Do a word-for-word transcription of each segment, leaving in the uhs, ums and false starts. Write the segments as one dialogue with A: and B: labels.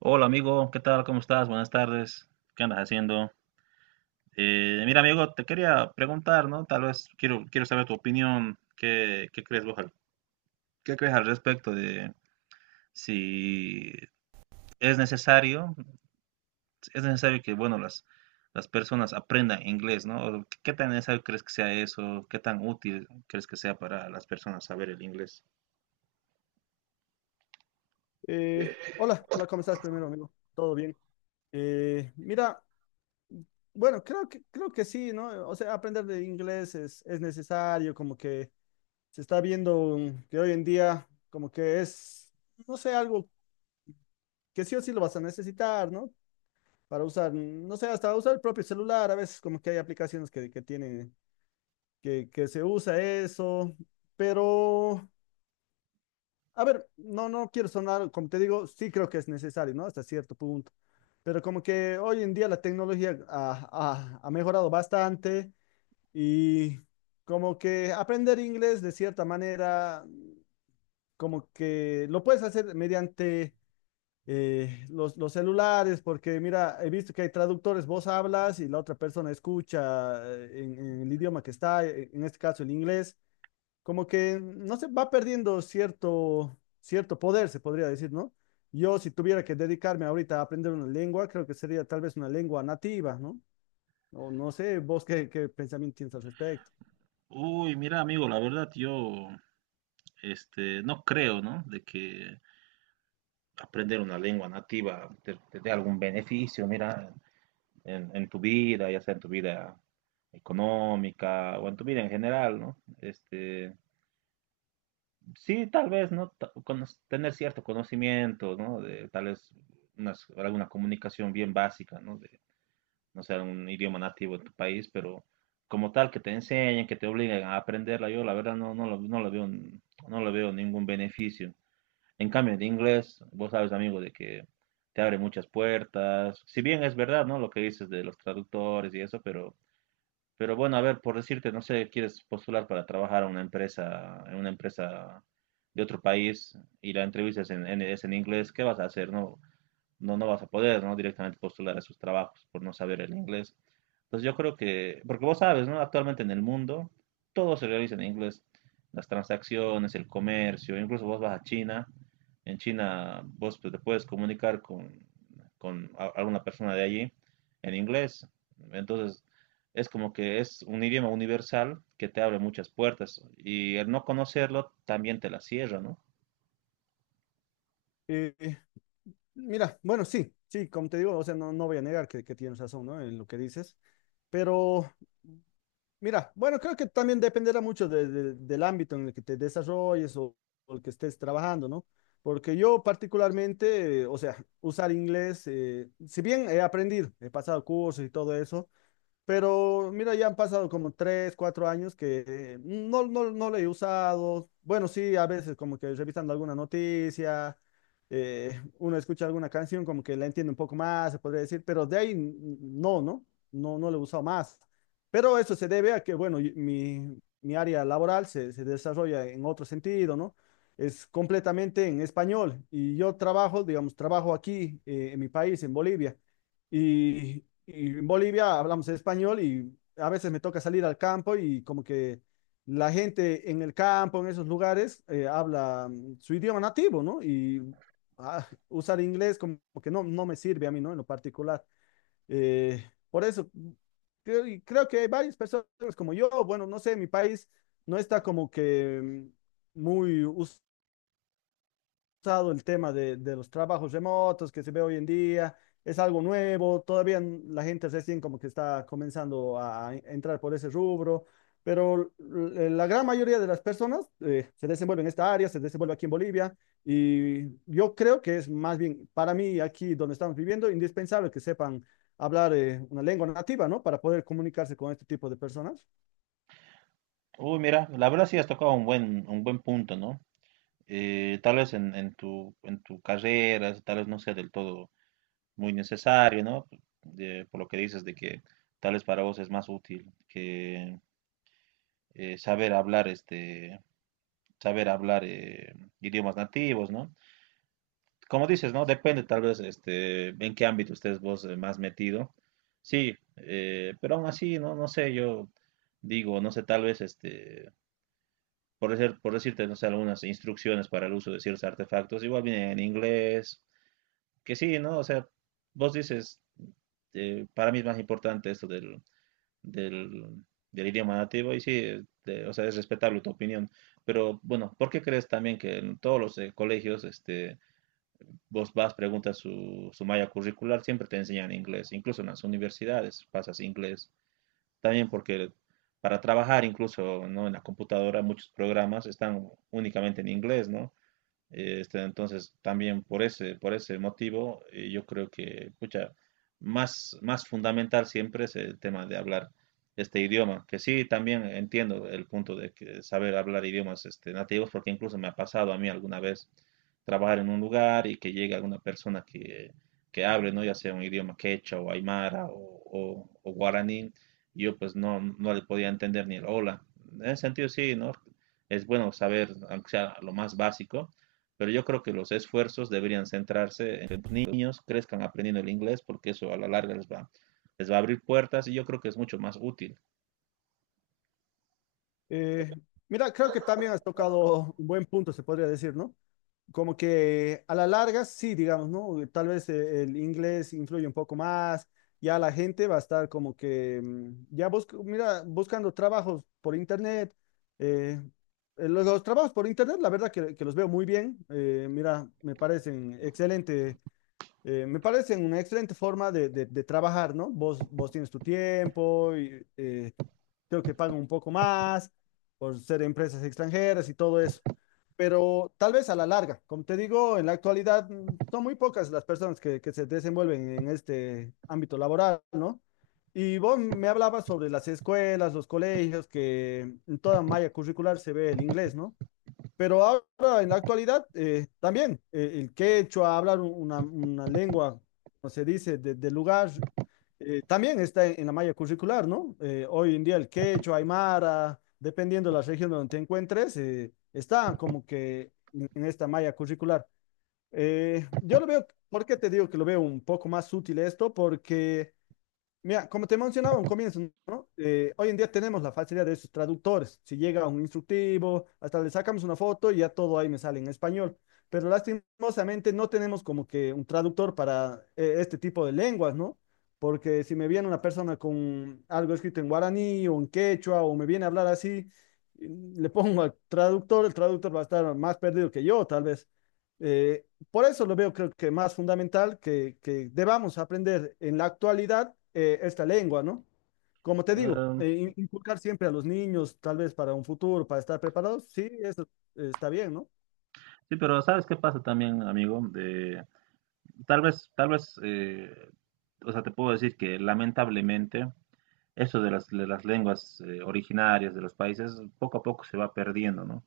A: Hola amigo, ¿qué tal? ¿Cómo estás? Buenas tardes. ¿Qué andas haciendo? Eh, mira amigo, te quería preguntar, ¿no? Tal vez quiero, quiero saber tu opinión. ¿Qué, qué crees vos al, qué crees al respecto de si es necesario, es necesario que, bueno, las, las personas aprendan inglés, ¿no? O ¿Qué tan necesario crees que sea eso? ¿Qué tan útil crees que sea para las personas saber el inglés?
B: Eh, hola, hola, ¿cómo estás primero, amigo? ¿Todo bien? Eh, mira, bueno, creo que, creo que sí, ¿no? O sea, aprender de inglés es, es necesario, como que se está viendo mm, que hoy en día como que es, no sé, algo que sí o sí lo vas a necesitar, ¿no? Para usar, mm, no sé, hasta usar el propio celular. A veces como que hay aplicaciones que, que tienen, que, que se usa eso, pero, a ver, no, no quiero sonar, como te digo, sí creo que es necesario, ¿no? Hasta cierto punto. Pero como que hoy en día la tecnología ha, ha- ha mejorado bastante y como que aprender inglés de cierta manera, como que lo puedes hacer mediante eh, los, los celulares, porque mira, he visto que hay traductores, vos hablas y la otra persona escucha eh, en, en el idioma que está, eh, en este caso el inglés, como que, no sé, va perdiendo cierto, cierto poder, se podría decir, ¿no? Yo, si tuviera que dedicarme ahorita a aprender una lengua, creo que sería tal vez una lengua nativa, ¿no? O no sé, vos qué, qué pensamiento tienes al respecto.
A: Uy, mira amigo, la verdad yo, este, no creo, ¿no? De que aprender una lengua nativa te, te dé algún beneficio, mira, en, en tu vida, ya sea en tu vida económica o en tu vida en general, ¿no? Este, sí, tal vez, ¿no? Ta- cono- tener cierto conocimiento, ¿no? De, tal vez unas- alguna comunicación bien básica, ¿no? De, no sea un idioma nativo de tu país, pero como tal, que te enseñen, que te obliguen a aprenderla, yo la verdad no, no lo, no lo veo, no lo veo ningún beneficio. En cambio, en inglés, vos sabes, amigo, de que te abre muchas puertas. Si bien es verdad, ¿no? Lo que dices de los traductores y eso, pero, pero bueno, a ver, por decirte, no sé, quieres postular para trabajar a una empresa, en una empresa de otro país y la entrevista es en, en- es en inglés, ¿qué vas a hacer, no? No, no vas a poder, ¿no? Directamente postular a sus trabajos por no saber el inglés. Entonces yo creo que, porque vos sabes, ¿no? Actualmente en el mundo todo se realiza en inglés, las transacciones, el comercio, incluso vos vas a China, en China vos te puedes comunicar con, con a- alguna persona de allí en inglés. Entonces es como que es un idioma universal que te abre muchas puertas y el no conocerlo también te la cierra, ¿no?
B: Eh, Mira, bueno, sí, sí, como te digo, o sea, no, no voy a negar que, que tienes razón, ¿no? En lo que dices, pero mira, bueno, creo que también dependerá mucho de- de- del ámbito en el que te desarrolles o, o el que estés trabajando, ¿no? Porque yo particularmente, eh, o sea, usar inglés, eh, si bien he aprendido, he pasado cursos y todo eso, pero mira, ya han pasado como tres, cuatro años que eh, no, no, no lo he usado. Bueno, sí, a veces como que revisando alguna noticia, eh, uno escucha alguna canción como que la entiende un poco más, se podría decir, pero de ahí n- no, ¿no? No, no lo he usado más. Pero eso se debe a que, bueno, y- mi, mi área laboral se, se desarrolla en otro sentido, ¿no? Es completamente en español y yo trabajo, digamos, trabajo aquí eh, en mi país, en Bolivia. Y, y en Bolivia hablamos español y a veces me toca salir al campo, y como que la gente en el campo, en esos lugares, eh, habla mm, su idioma nativo, ¿no? Y ah, usar inglés como que no, no me sirve a mí, ¿no? En lo particular. Eh, por eso, mm, creo, y creo que hay varias personas como yo. Bueno, no sé, mi país no está como que mm, muy, el tema de, de los trabajos remotos que se ve hoy en día, es algo nuevo, todavía la gente recién como que está comenzando a entrar por ese rubro. Pero la gran mayoría de las personas eh, se desenvuelven en esta área, se desenvuelve aquí en Bolivia, y yo creo que es más bien para mí, aquí donde estamos viviendo, indispensable que sepan hablar eh, una lengua nativa, ¿no? Para poder comunicarse con este tipo de personas.
A: Uy, mira, la verdad sí has tocado un buen, un buen punto, ¿no? eh, tal vez en, en tu, en tu carrera, tal vez no sea del todo muy necesario, ¿no? De- por lo que dices de que tal vez para vos es más útil que eh, saber hablar, este, saber hablar eh, idiomas nativos, ¿no? Como dices, ¿no? Depende tal vez este, en qué ámbito estés vos eh, más metido. Sí, eh, pero aún así, no, no sé, yo digo, no sé, tal vez este, por decir, por decirte, no sé, algunas instrucciones para el uso de ciertos artefactos, igual vienen en inglés que sí, ¿no? O sea, vos dices, eh, para mí es más importante esto del, del, del idioma nativo y sí, eh, de- o sea, es respetable tu opinión. Pero bueno, ¿por qué crees también que en todos los eh, colegios, este, vos vas, preguntas su, su malla curricular, siempre te enseñan inglés, incluso en las universidades pasas inglés. También porque para trabajar, incluso, ¿no? En la computadora, muchos programas están únicamente en inglés, ¿no? Este, entonces, también por ese, por ese motivo, eh, yo creo que, pucha, más, más fundamental siempre es el tema de hablar este idioma, que sí, también entiendo el punto de que saber hablar idiomas este, nativos, porque incluso me ha pasado a mí alguna vez trabajar en un lugar y que llegue alguna persona que, que hable, ¿no? Ya sea un idioma quechua o aymara o, o- o guaraní, y yo pues no, no le podía entender ni el hola. En ese sentido, sí, ¿no? Es bueno saber, aunque sea lo más básico, pero yo creo que los esfuerzos deberían centrarse en que los niños crezcan aprendiendo el inglés porque eso a la larga les va, les va a abrir puertas y yo creo que es mucho más útil.
B: Eh, Mira, creo que también has tocado un buen punto, se podría decir, ¿no? Como que a la larga, sí, digamos, ¿no? Eh, Tal vez eh, el inglés influye un poco más, ya la gente va a estar como que, mm, ya busca, mira, buscando trabajos por internet. eh, eh, los, los trabajos por internet, la verdad que, que los veo muy bien, eh, mira, me parecen excelentes, eh, me parece una excelente forma de, de- de trabajar, ¿no? Vos, vos tienes tu tiempo y eh, creo que pagan un poco más por ser empresas extranjeras y todo eso. Pero tal vez a la larga, como te digo, en la actualidad mm, son muy pocas las personas que, que se desenvuelven en este ámbito laboral, ¿no? Y vos me hablabas sobre las escuelas, los colegios, que en toda malla curricular se ve el inglés, ¿no? Pero ahora, en la actualidad, eh, también eh, el quechua, hablar una, una lengua, como se dice, de- del lugar, eh, también está en, en la malla curricular, ¿no? Eh, hoy en día el quechua, aymara, dependiendo de la región donde te encuentres, eh, está como que en, en esta malla curricular. Eh, yo lo veo, ¿por qué te digo que lo veo un poco más útil esto? Porque mira, como te mencionaba un comienzo, ¿no? Eh, hoy en día tenemos la facilidad de esos traductores. Si llega un instructivo, hasta le sacamos una foto y ya todo ahí me sale en español. Pero lastimosamente no tenemos como que un traductor para eh, este tipo de lenguas, ¿no? Porque si me viene una persona con algo escrito en guaraní o en quechua, o me viene a hablar así, eh, le pongo al traductor, el traductor va a estar más perdido que yo, tal vez. Eh, por eso lo veo, creo que más fundamental que, que debamos aprender en la actualidad eh, esta lengua, ¿no? Como te digo,
A: Eh,
B: eh, in- inculcar siempre a los niños, tal vez para un futuro, para estar preparados. Sí, eso eh, está bien, ¿no?
A: sí, pero ¿sabes qué pasa también, amigo? De, tal vez, tal vez, eh, o sea, te puedo decir que lamentablemente eso de las, de las lenguas eh, originarias de los países poco a poco se va perdiendo, ¿no?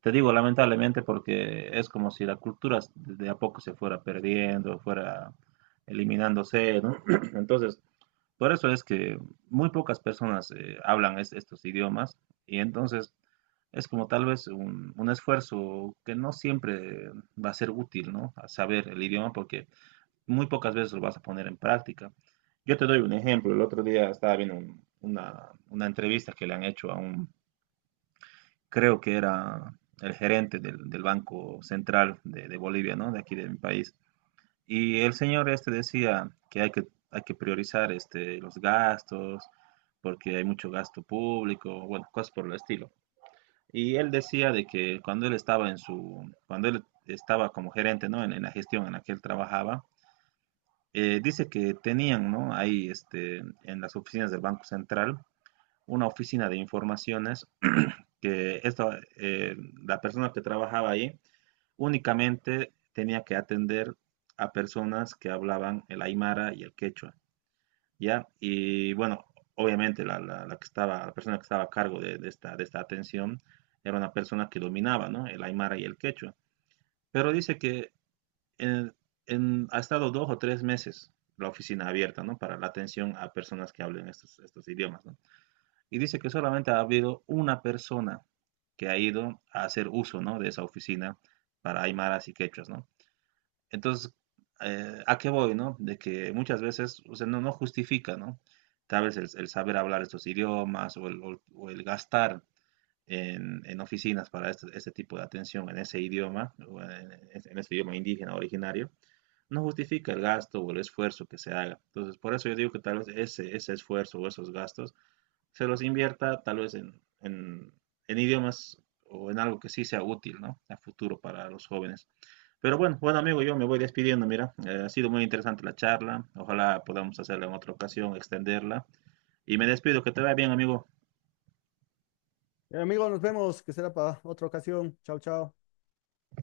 A: Te digo lamentablemente porque es como si la cultura de a poco se fuera perdiendo, fuera eliminándose, ¿no? Entonces, por eso es que muy pocas personas eh, hablan es- estos idiomas y entonces es como tal vez un, un esfuerzo que no siempre va a ser útil, ¿no? A saber el idioma porque muy pocas veces lo vas a poner en práctica. Yo te doy un ejemplo. El otro día estaba viendo un- una, una entrevista que le han hecho a un, creo que era el gerente del, del Banco Central de, de Bolivia, ¿no? De aquí de mi país. Y el señor este decía que hay que, hay que priorizar este, los gastos, porque hay mucho gasto público, bueno, cosas por el estilo. Y él decía de que cuando él estaba en su, cuando él estaba como gerente, ¿no? En, en la gestión en la que él trabajaba, eh, dice que tenían, ¿no? Ahí, este, en las oficinas del Banco Central, una oficina de informaciones. Que esta, eh, la persona que trabajaba ahí únicamente tenía que atender a personas que hablaban el aymara y el quechua, ¿ya? Y bueno, obviamente la, la- la que estaba, la persona que estaba a cargo de, de esta, de esta atención era una persona que dominaba, ¿no? El aymara y el quechua. Pero dice que en- en- ha estado dos o tres meses la oficina abierta, ¿no? Para la atención a personas que hablen estos, estos idiomas, ¿no? Y dice que solamente ha habido una persona que ha ido a hacer uso, ¿no? De esa oficina para aymaras y quechuas, ¿no? Entonces, eh, ¿a qué voy, no? De que muchas veces, o sea, no, no justifica, ¿no? Tal vez el, el saber hablar estos idiomas o el, o- el- o el gastar en, en oficinas para este, este tipo de atención en ese idioma, o en, en ese idioma indígena originario, no justifica el gasto o el esfuerzo que se haga. Entonces, por eso yo digo que tal vez ese, ese esfuerzo o esos gastos se los invierta tal vez en, en en idiomas o en algo que sí sea útil, ¿no? A futuro para los jóvenes. Pero bueno, bueno amigo, yo me voy despidiendo, mira, eh, ha sido muy interesante la charla, ojalá podamos hacerla en otra ocasión, extenderla. Y me despido, que te vaya bien, amigo.
B: Eh, amigo, nos vemos, que será para otra ocasión. Chao, chao.